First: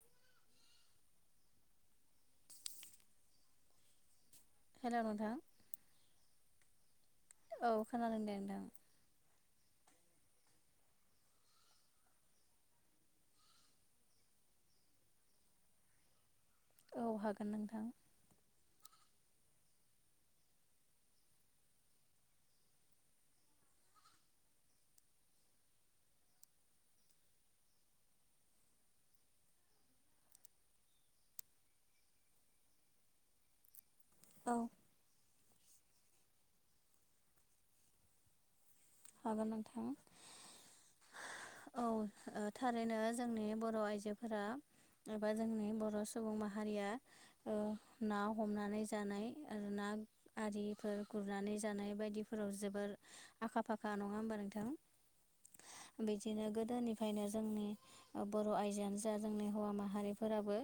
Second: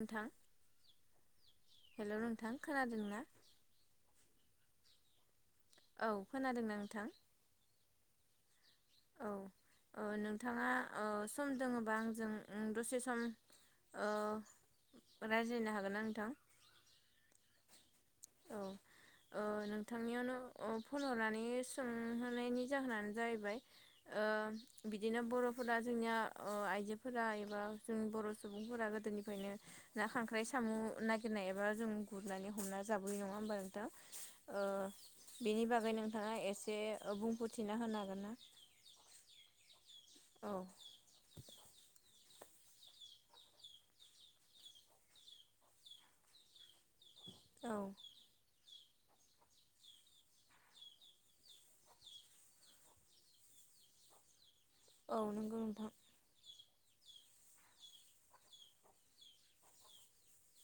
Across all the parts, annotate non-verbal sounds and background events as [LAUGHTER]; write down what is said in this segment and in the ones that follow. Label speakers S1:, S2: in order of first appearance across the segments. S1: नोंथां हेल' नोंथां खोनादोंना?
S2: हेलौ नोंथां।
S1: औ खोनादोंना नोंथां।
S2: औ खोनादों दे नोंथां।
S1: औ, ओ नोंथाङा सम दोङोबा आंजों उम दसे सम ओ रायज्लायनो हागोन ना नोंथां?
S2: औ हागोन नोंथां।
S1: औ। ओ नोंथांनियावनो फन हरनानै सोंहोनायनि जाहोनानो जाहैबाय। ओ ओ बिदिनो बर'फोरा जोंनिया, ओ आइजोफोरा एबा जोंनि बर' सुबुंफोरा गोदोनिफ्रा [UNINTELLIGIBLE] ना खांख्राइ साम' नागिरनाय एबा जों गुरनानै हमना जाबोयो। नङा होमबा नोंथां?
S2: औ
S1: ओ बेनि बागै नोंथाङा एसे ओबुंफोरथिना होनो हागोन ना?
S2: हागोन नोंथां
S1: औ
S2: औ ओ थारैनो जोंनि बर' आइजोफोरा एबा जोंनि बर' सुबुं माहारिया ओ ना हमनानै [UNINTELLIGIBLE] जानाय आरो ना आरिफोर गुरनानै जानाय बायदिफोराव जोबोर आखा -फाखा। [UNINTELLIGIBLE] नङा होमबा नोंथां?
S1: औ नोंगौ नोंथां।
S2: बिदिनो गोदोनिफ्रायनो जोंनि बर' आयजोआनो जा जोंनि हौवा माहारिफोराबो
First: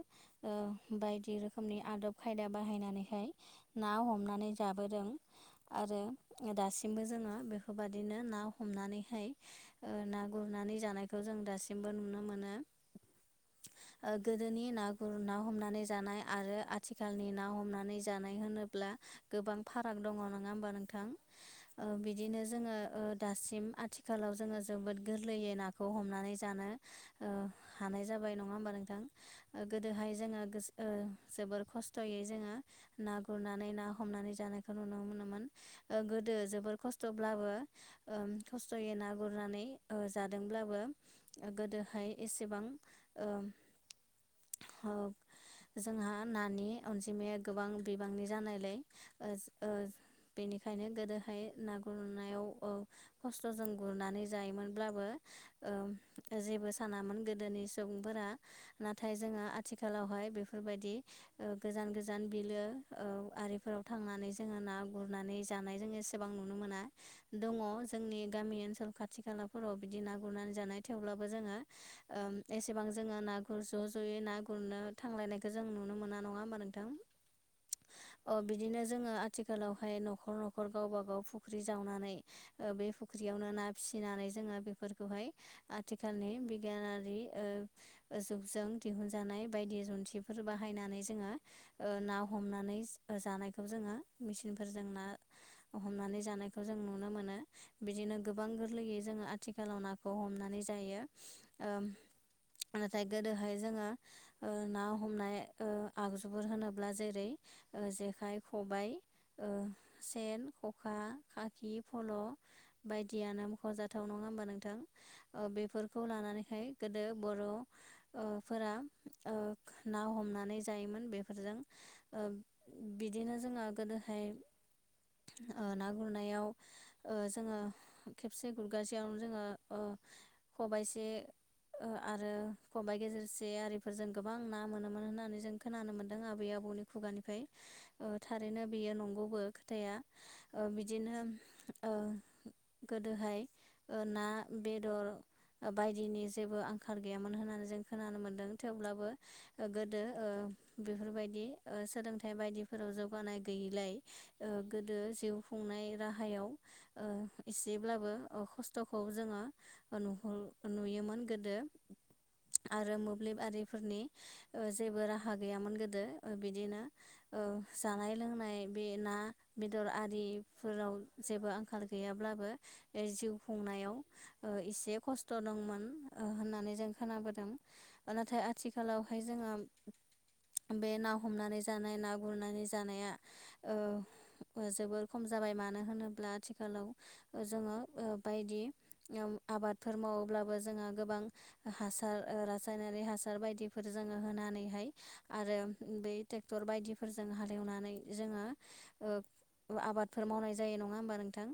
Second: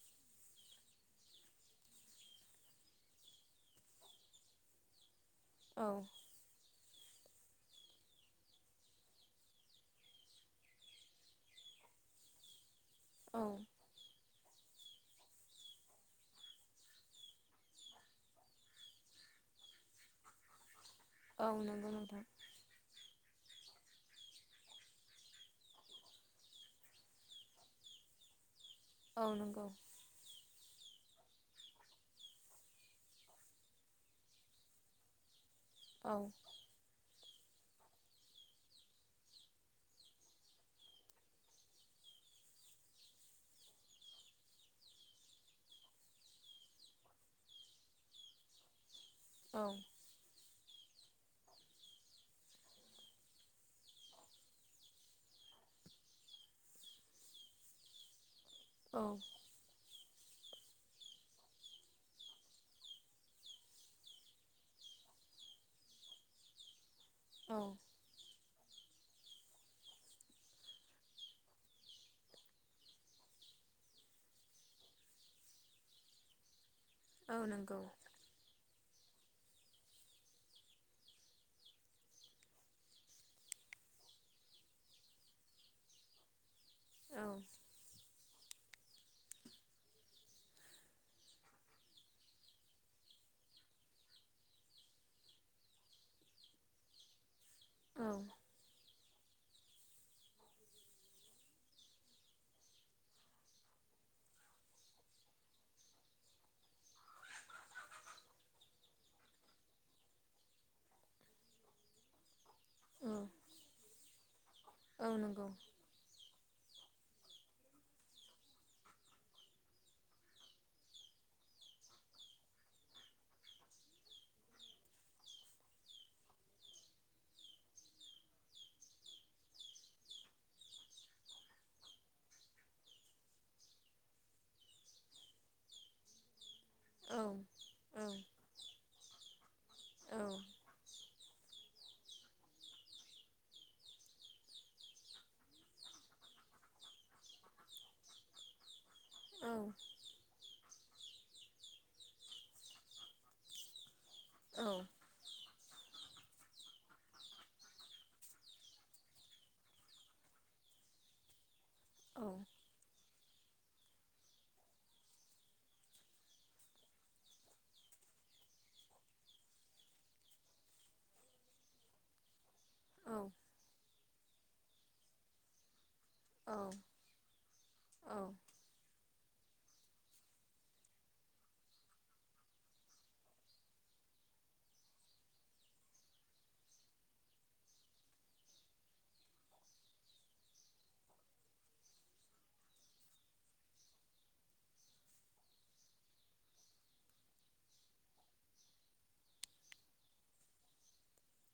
S2: ओ बायदि रोखोमनि आदब खायदा बाहायनानैहाय ना हमनानै जाबोदों।
S1: औ
S2: आरो दासिमबो जोङो बेफोरबादि बिदिनो ना हमनानैहाय। ओ ना गुरनानै जानायखौ जों दासिमबो नुनो मोनो।
S1: औ।
S2: ओ गोदोनि ना गुरना हमनानै जानाय आरो आथिखालनि ना हमनानै जानाय होनोब्ला गोबां फाराग दङ। नङा होमबा नोंथां?
S1: औ
S2: ओ
S1: नंगौ नोंथां
S2: बिदिनो जोङो ओ दासिम आथिखालाव, जोङो जोबोद गोरलैयै नाखौ हमनानै जानो ओ हानाय जाबाय नङा होमबा नोंथां?
S1: औ
S2: ओ
S1: नंगौ
S2: गोदोहाय जोङो ओ जोबोर खस्थ'यै जोङो ना गुरनानै, ना हमनानै जानायखौ नुनो मोनोमोन। ओ
S1: औ
S2: गोदो जोबोर खस्थ'ब्लाबो ओम खस्थ'यै ना गुरनानै ओ जादोंब्लाबो गोदोहाय एसेबां ओ ओ जोंहा नानि अनजिमाया गोबां बिबांनि जानायलाय ओज
S1: औ
S2: ओ बेनिखायनो गोदोहाय ना गुरनायाव ओ खस्थ'जों गुरनानै जायोमोनब्लाबो ओ जेबो सानामोन गोदोनि सुबुंफोरा
S1: औ
S2: नाथाय जोंङा आथि खालावहाय बेफोरबायदि ओ गोजान गोजान बिलो ओ आरिफोराव थांनानै जोंङो ना गुरनानै जानाय जों एसेबां नुनो मोना दंङ
S1: औ
S2: जोंनि गामि ओनसोल खाथि खालाफोराव बिदि ना गुरनानै जानाय थेवब्लाबो जोंङो ओ एसेबां जोंङो ना ना गुर ज' ज'यै ना गुरनो थांलायनायखौ जों नुनो मोना नंङा होमबा नों थां
S1: औ नंगौ
S2: अ बिदिनो ज जोंङो आथिखालावहाय न'खर न'खर गावबा गाव फुख्रि जावनानै ओ बे फुख्रियावनो ना फिसिनानै जोंङो बेफोरखौहाय आथिखालनि बि गानारि
S1: औ
S2: ओ जुगजों दिहुनजानाय बायदि जुन्थिफोर बाहायनानै जोंङो ओ ना हमनानै जानायखौ जोंङो मेचिनफोरजों ना हमनानै जानायखौ जों नु नो मोनो
S1: औ
S2: बिदिनो गोबां गोरलै जोंङो आथिखालाव नाखौ हमनानै जायो ओ नाथाय गोदोहाय जोंङो ओ ना हमनाय ओ आगजुफोर होनोब्ला जेरै ओ जेखाइ खबाइ ओ सेन खखा खाखि फल'
S1: औ
S2: बायदियानो मख'जाथाव नंङा होमबा नोंथां
S1: औ नंगौ
S2: ओ बेफोरखौ लानानैहाय गोदो बर' फोर ओ ना हमनानै जायोमोन बेफोरजों ओब बिदिनो जोंङो गोदोहाय ओ ना गुरनायाव जोंङो खेबसे गुरगासेयावनो जोंङो खबाइसे ओ आरो खबाइ गेजेरसे आरिफोरजों गोबां ना मोनोमोन होननानै जों खोनानो मोन्दों आबै आबौ
S1: औ
S2: खुगानिफ्राय
S1: औ
S2: ओ थारैनो बेयो नंगौबो खोथाया
S1: औ
S2: ओ बिदिनो ओ गोदोहाय ओ ना, बेदर बायदिनि जेबो आंखाल गैयामोन होननानै जों खोनानो मोन्दों थेवब्लाबो गोदो ओ बेफोरबायदि ओ सोलोंथाइ बायदिफोराव जौगानाय गैयिलाय ओ
S1: औ औ
S2: गोदो जिउ खुंनाय राहा ओ एसेब्लाबो अ खस्थ'खौ जोंङो ओ नुहर नुयोमोन गोदो आरो मो ब्लिब आरिफोरनि ओ जेबो राहा गैयामोन गोदो बिदिनो ओ जानाय लोंनाय बे ना बेदर आरिफोराव जेबो आंखाल गैयाब्लाबो बे जिउ खुंनायाव ओ एसे खस्थ' दंमोन होननानै जों खोनाबोदों नाथाय आथिखालावहाय जोंङो बे ना हमनानै जानाय ना गुरनानै जानाया ओ ओ जोबोर खम जाबाय मानो हो ब्ला आथिखालाव जोंङो ओ बायदि आबादफोर मावोब्लाबो जों गो बां हासार ओ रासायनारि हासार बायदिफोर जोंङो होनानैहाय आरो ट्रेक्टर बायदिफोरजों हालेवनानै जोंङो ओ आबादफोर मावनाय जायो नंङा होम बा नोंथां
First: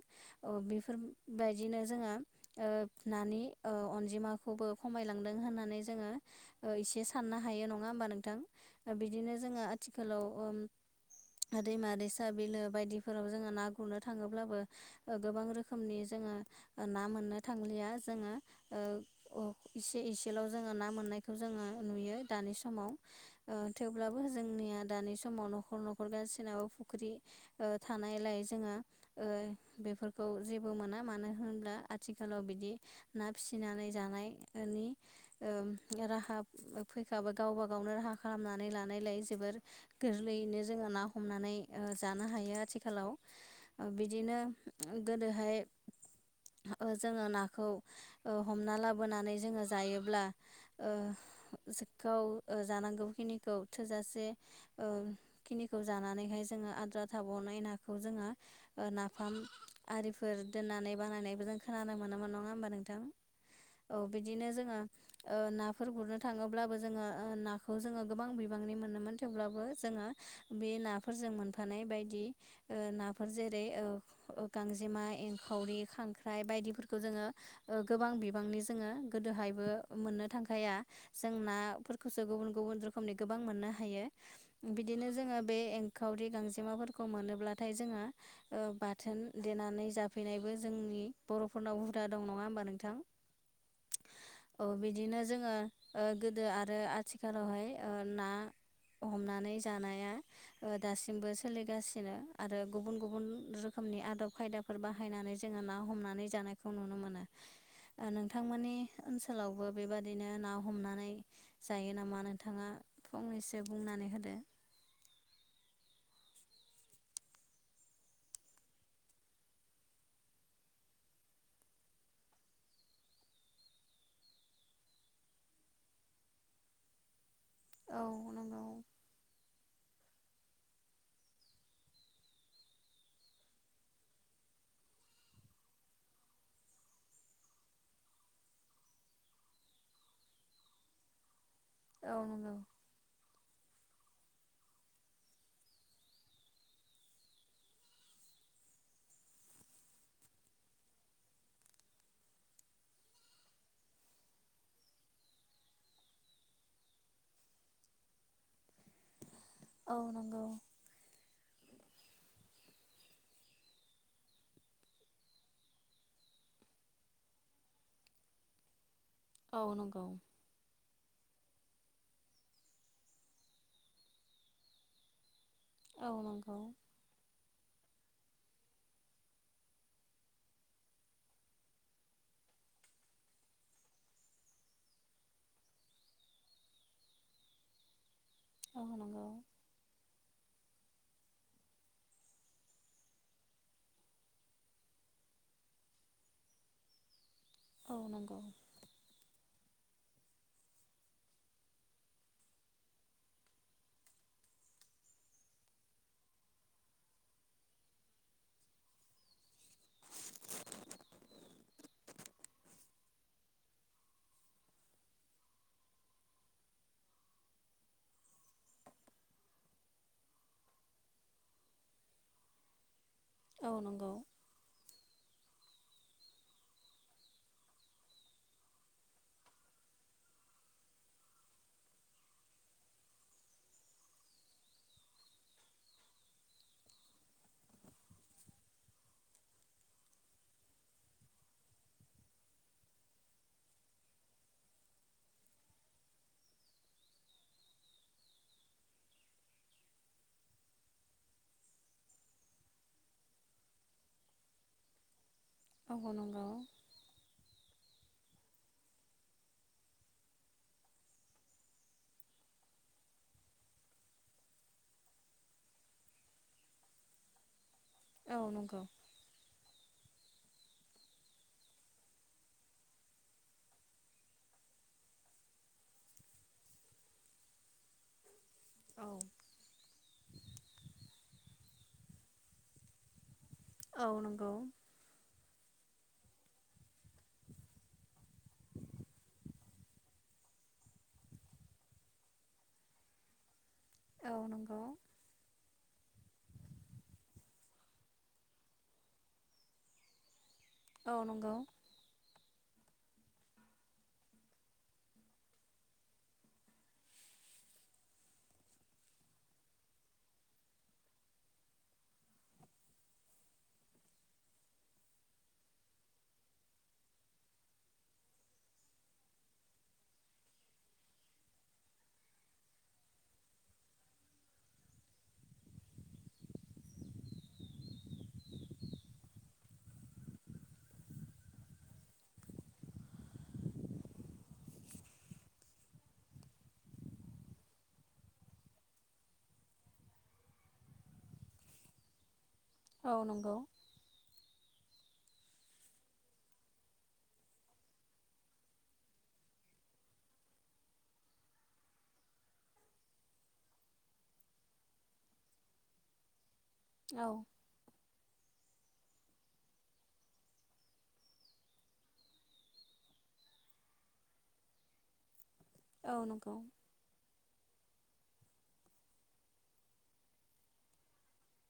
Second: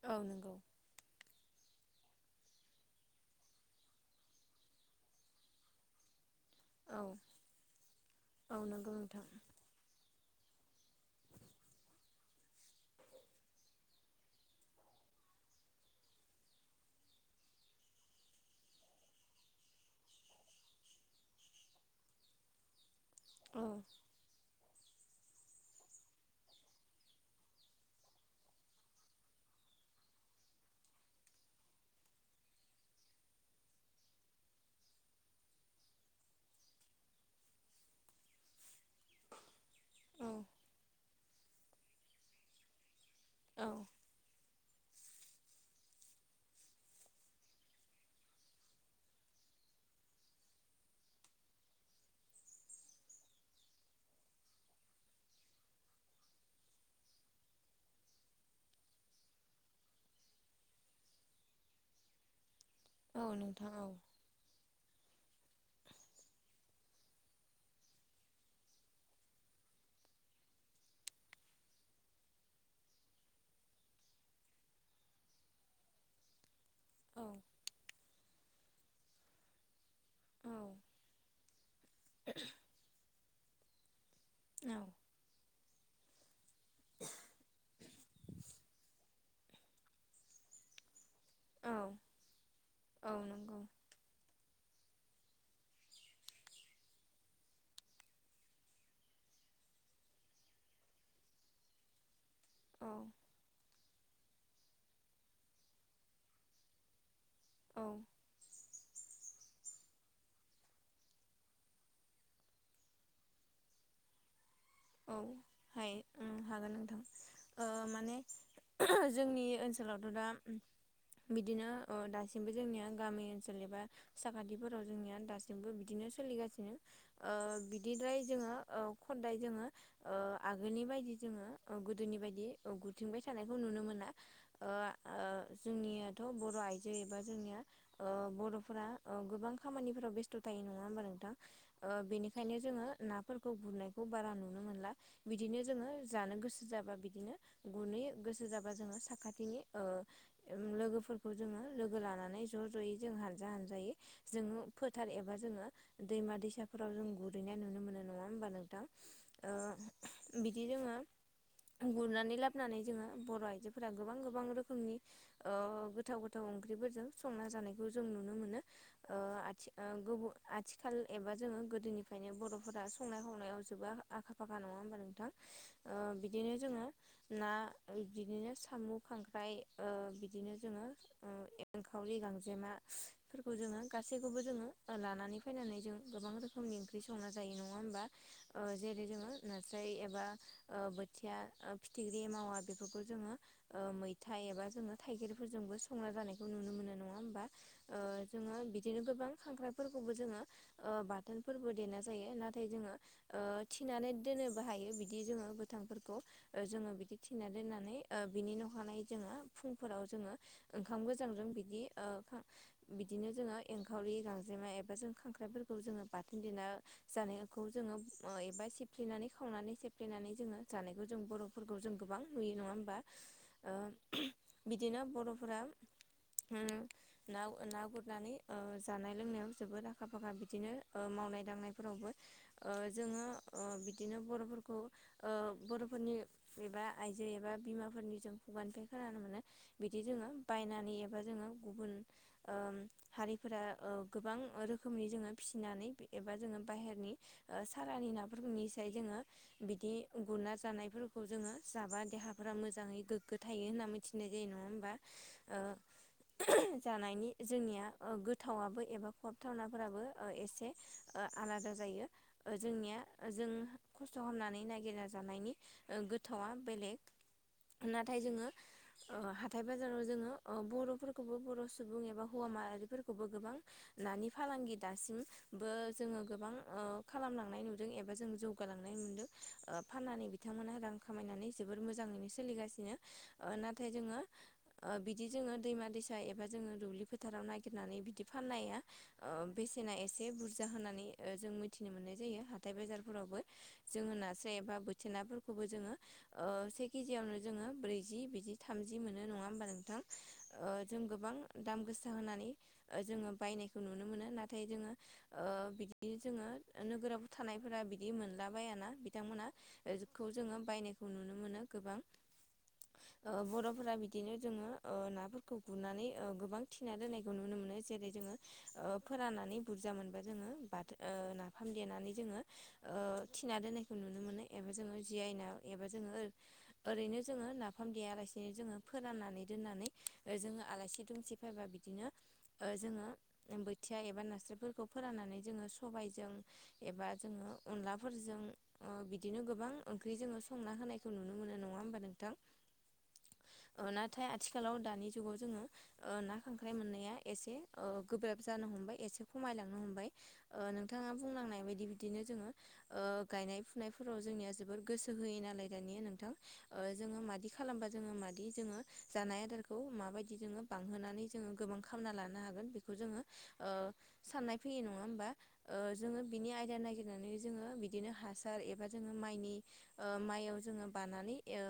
S2: ओ
S1: नंगौ
S2: बेफोरबायायदिनो जोंहा ओ नानि ओ अनजिमाखौबो खमायलांदों होननानै जोंङो ओ
S1: औ
S2: एसे साननो हायो नंङा होमबा नोंथां
S1: औ नंगौ नोंथां
S2: बिदिनो जोंङो आथिखालाव ओम दैमा दैसा बिलो बायदिफोराव जोंङो ना गुरनो थांङोब अब्लाबो ओ गोबां रोखोमनि जोंङो ना मोननो थांलिया जोंङो ओ इसे इसेल' जोंङो ना मोननायखौ जोंङो नुयो दानि समाव। ओ
S1: औ
S2: थेवब्लाबो जोंनिया दानि समाव न'खर न'खर गासिनावबो फुख्रि थानायलाय जोंङो
S1: [INAUDIBLE]
S2: बेफोरखौ जेबो मोना मानो होनब्ला आथिखालाव बिदि ना फिसिनानै जानायनि दि ओ राहा फैखाबा गावबा गावनो राहा खालामनानै लानायलाय जोबोर
S1: औ
S2: गोरलैयैनो जोंङो ना हमनानै जानो हायो आथिखालाव।
S1: औ
S2: बिदिनो गोदोहाय ओ जोंङो नाखौ ओ हमना लाबोनानै जोंङो जायोब्ला सेखौ जानांगौखिनिखौ थोजासे ओ खिनिखौ जानानैहाय जोंङो आद्रा थाबावनाय नाखौ जोंङो ओ नाफाम आरिफोर दोननानै बानायनायबो जों खोनानो मोनोमोन नंङा होमबा नों नोंथां औ बिदिनो जोंङो ओ नाफोर गुरनो थांङोब्लाबो जोंङो नाखौ जोंङो गोबां बिबांनि मोनोमोन थेवब्लाबो जों ङो बे नाफोरजों मोनफानाय बायदि ओनाफोर जे बे ओ ओ गांजेमा एंखावरि खांख्राय बायदिफोरखौ
S1: औ
S2: जोंङो गोबां गोबांनि जोंङो गोदोहायबो मोननो थांखाया जों नाफोरखौसो गुब गुबुन रोखोमनि गोबां मोननो हायो बिदिनो जोंङो बे एंखावरि गांजेमाफोरखौ मोनोब्लाथाय जोंङो ओ बाथोन देनानै जाफैनायबो जोंनि
S1: औ
S2: बर'फोरनाव हुदा दं नंङा होमबा नोंथां
S1: औ नंगौ
S2: बि दिनो जोंङो ओ गोदो आरो आथिखालावहाय ना हमनानै जानाया ओ दासिमबो सोलिगासिनो आरो।
S1: औ
S2: गुबुन गुबुन रोखोमनि आदब खायदाफोर बाहायनानै जोंङो ना हमनानै जानायखौ नुनो मोनो।
S1: औ
S2: ओ नोंथांमोननि ओनसोलावबो बेबादिनो ना हमनानै जायो नामा नोंथाङा फंनैसो बुंनानै होदो।
S1: औ हायो। उम हागोन नोंथां माने जोंनि ओनसोलावथ' दा बिदिनो ओदासिमबो जोंनिया गामि ओनसोल एबा साखाथिफोराव जोंनिया दासिमबो बिदिनो बिदिनो सोलिगासिनो ओ
S2: औ
S1: बिदिद्राय
S2: नंगौ
S1: जोंङो खदाय आगोलनि बायदि जोङो गोदोनि बायदि गुथिंबाय थानायखौ नुनो मोना। जोंनियाथ' बर' आइजो एबा जोंनिया ओ बर'फोरा ओ गोबां खामानिफोराव बेस्थ' थायो नंङा होमबा नोंथां ओ
S2: औ
S1: बेनिखायनो
S2: नंगौ
S1: जोंङो नाफोरखौ गुरनायखौ बारा नुनो मोना। मोनला बिदिनो‌ जोंङो जानो गोसो जाबा बिदिनो गुरहैयो गोसो जाबा जोंङो साखाथि थि ओ लोगोफोरखौ जोंङो लोगो लानानै ज' ज'यै जों हानजा हानजायै जों ओ फोथार एबा जोङो दैमा दैसाफोराव जों गुरैनाय नुनो मोनो नंङा होमबा नोंथां? ओ
S2: औ नंगौ।
S1: बिदि [INAUDIBLE] गुरनानै लाबोनानै जोंङो बर' आइजोफोरा गोबां गोबां रोखोमनि ओ गोथाव गोथाव ओंख्रि फोरजों संना जानायखौ जों नुनो मोनो ओ
S2: औ
S1: आथि ओ
S2: नंगौ
S1: गुबून आथिखाल एबा जोंङो गोदोनिफ्रायनो बर'फोरा संनाय खावनायाव जोबो आखा फाखा नंङा होमबा नोंथां? ओ
S2: औ
S1: बिदिनो
S2: नंगौ
S1: जोंङो ना बिदिनो साम', खांख्राइ ओ बिदिनो जोंङो ओ एनखावरि गांजेमा फोरखौ जोंङो गासैखौबो जोंङो लानानै फैनानै जों गोबां रोखोमनि ओंख्रि संना जायो नंङा होमबा? ओ
S2: औ
S1: जेरै
S2: नंगौ
S1: जोंङो नास्राय एबा ओ बोथिया ओ फिथिख्रि मावा बेफोरखौ जोंङो ओ मैथा एबा जोंङो थाइगेरफोरजोंबो संना जानायखौ नुनो मोनो नंङा होमबा?
S2: औ
S1: ओ
S2: नंगौ
S1: जोंङो बिदिनो गोबां खांख्राय फोरखौबो जोंङो ओ बाथोन फोरबो देना जायो नाथाय जोंङो थिनानै दोननोबो हायो बिदि जोंङो गोथांफोरखौ ओ जोंङो बिदि थिनानै दोननानै ओ बिनि न'खर खानाय जोङो फुंफोराव जोङो ओंखाम गोजांजों बिदि बिदिनो जोङो एंखावरि गांजेमा एबा जों खांख्राइफोरखौ जोङो बाथोन देना जानायखौ जोङो ओ ए ओमफफ्राय सेबफ्लेनानै खावनानै सेबफ्लेनानै जोङो जानायखौ जों बर'फोरखौ जों गोबां नुयो नङा होमबा।
S2: औ
S1: ओ
S2: नंगौ
S1: बिदिनो बर'फोरा ओ ना गुरनानै ओ जानाय लोंनायाव जोबोद आखा फाखा बिदिनो ओ माव मावनाय दांनायफोरावबो ओ जोङो ओ बिदिनो बर'फोरखौ ओ बर'फोरनि एबा आइजो एबा बिमाफोरनि जों खुगानिफ्राय खोनानो मोनो बिदि जोङो बायनानै एबा जोङो गुबुन ओ हारिफोर जा ओ गोबां रोखोमनि जोङो फिसिनानै एबा जोङो बाहेरनि ओ सालानि ना फोरनिसाय जोङो बिदि गुरना जानायफोरखौ जोङो जाबा देहाफोरा मोजाङै गोगो गोथायो होनना मिथिनाय जायो नङा होमबा ओ
S2: औ नंगौ
S1: जानायनि जोंनिया ओ गोथावाबबो एबा खहाबथावनाफोराबो एसे आलादा जायो ओ जोंनिया जों खस्थ' खालामनानै नागिरना जानायनि ओ गोथावआ बेलेग। नाथाय
S2: औ
S1: जोङो
S2: नंगौ
S1: ओ हाथाय बाजाराव जोङो बर'फोरखौबो बर' सुबुं एबा हौवा माहारिफोरखौबो गोबां नानि फालांगि दासिम बो जोङो गोबां ओ खालामलांनाय नुयो। दों ऐसा जों जौगा लांनाय
S2: औ
S1: नुदों ओ फानानै बिथांमोना रां खामायनानै जबोर मोजाङैनो सोलिगासिनो। ओ नाथाय
S2: औ
S1: जोङो
S2: नंगौ
S1: ओ बिदि जोङो दैमा-दैसा एबा जोङो दुब्लि फोथाराव ननायागिरनानै बिदि फाननाया बेसेना एसे बुरजा होननानै ओ जों मिथिनो मोननाय जायो। हाथाइ बाजारफोरावबो जोङो
S2: औ
S1: नास्राय एबा
S2: नंगौ
S1: बोथिया नाफोरखौबो जोङो ओ से केजियावनो जोङो ब्रैजि बिदि थामजि मोनो नङा होमबा नोंथां। ओ जों
S2: औ
S1: गोबां
S2: नंगौ
S1: दाम गोसा होनानै ओ जोङो बायनायखौ नुनो मोनो नाथाय जोङो ओ बिदि जोङो नोगोराव थानायफोरा बिदि मोनलाबायाना बिथांमोना ओ खौ जोङो बायनायखौ नुनो मोनो गोबां। ओ बर'फोरा बिदिनो जोङो ओ नाफोरखौ गुरनानै गोबां थिना दोनायखौ नुनो मोनो। जेरै जोङो ओ फोरनानै बुरजा मोनबा बाथो ओ नाफाम देना नै जोङो ओ थिनादोनायखौ नुनो मोनो एबा जोङो जियायना ऐसा जोङो ओरैनो बिदिनो जोङो नाफाम देया आलासिनो जोङो फोराननानै दोननानै जोङो आलासि दुमसि फैबा बिदिनो ओ जोङो बोथिया एबा नास्रफोरखौ फोराननानै जोङो सबायजों एबा जोङो अनलाफोरजों ओ बिदिनो गोबां ओंख्रि जोङो संना होनायखौ नुनो मोनो नङा। होमबा नोंथां।
S2: औ नंगौ।
S1: ओ नाथाय आथिखालाव दानि जुगाव जोङो ओ ना खांख्राइ मोननाया एसे गोब्राब जानो हमबाय एसे खमाय लांनो हमबाय ओ नोंथाङा बुलांनाय बायदि। बिदि बिदिनो जोङो ओ गायनाय फुनायफोराव जोंनिया जोबोर गोसो होय नालाय दानिया नोंथां। ओ जोङो
S2: औ
S1: मादि खालामबा जोङो मादि बिदि जोङो जानाय आदारखौ माबायदि जोङो बांहोनानै जोङो गोबां खामना लानो हागोन बेखौ जोङो ओ साननाय फैयो नङा होमबा
S2: औ
S1: जोङो बिनि
S2: नंगौ
S1: आय जोङो बिदिनो हासार एबा जोङो माइनि ओ माइयाव जोङो बानानै ओ‌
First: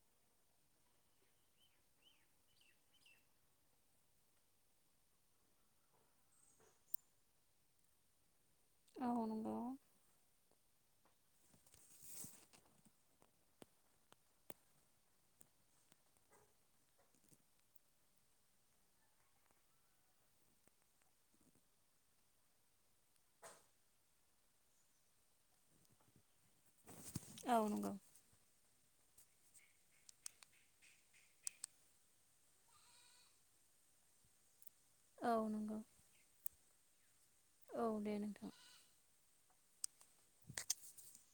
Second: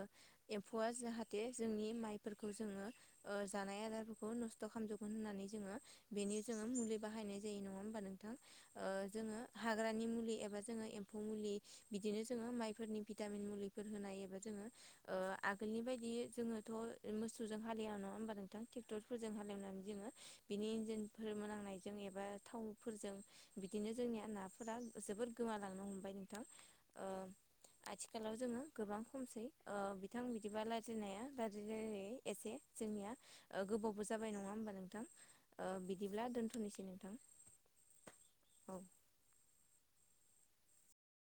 S1: एमफै जाहाथे जोंनि माइफोरखौ जोङो ओ जानाय आदारफोरखौ नस्थ' खालामजोबगोन होननानै जोङो बेनि जोङो मुलि बाहायनाय जायो नङा हबा नोंथां ओ
S2: औ
S1: जोङो
S2: नंगौ
S1: हाग्रानि मुलि एबा जोङो एम्फौ मुलि बिदिनो जोङो माइफोरनि भिटामिन मुलिफोर होनाय एबा जोङो ओ आगोलनि बायदि जोङोथ' मोसौजों हालेव नङा होनोमबा नोंथां ट्रेक्टरफोरजों हालेवनानै जोङो बिनि इन्जिनफोर मोनांनायजों एबा थावफोरजों बिदिनो जोंनिया ना फोर जोबोर गोमालांनो हमबाय नोंथां
S2: औ नंगौ
S1: आथिखालाव जोङो गोबां खमसै ओ बिथां बिदिबा रायज्लायनाया रायजायै एसे जोंनिया गोबावबो जाबाय नङा होमबा नोंथां
S2: औ नंगौ
S1: बिदिब्ला दोन्थ'नोसै नो
S2: औ दे नोंथां।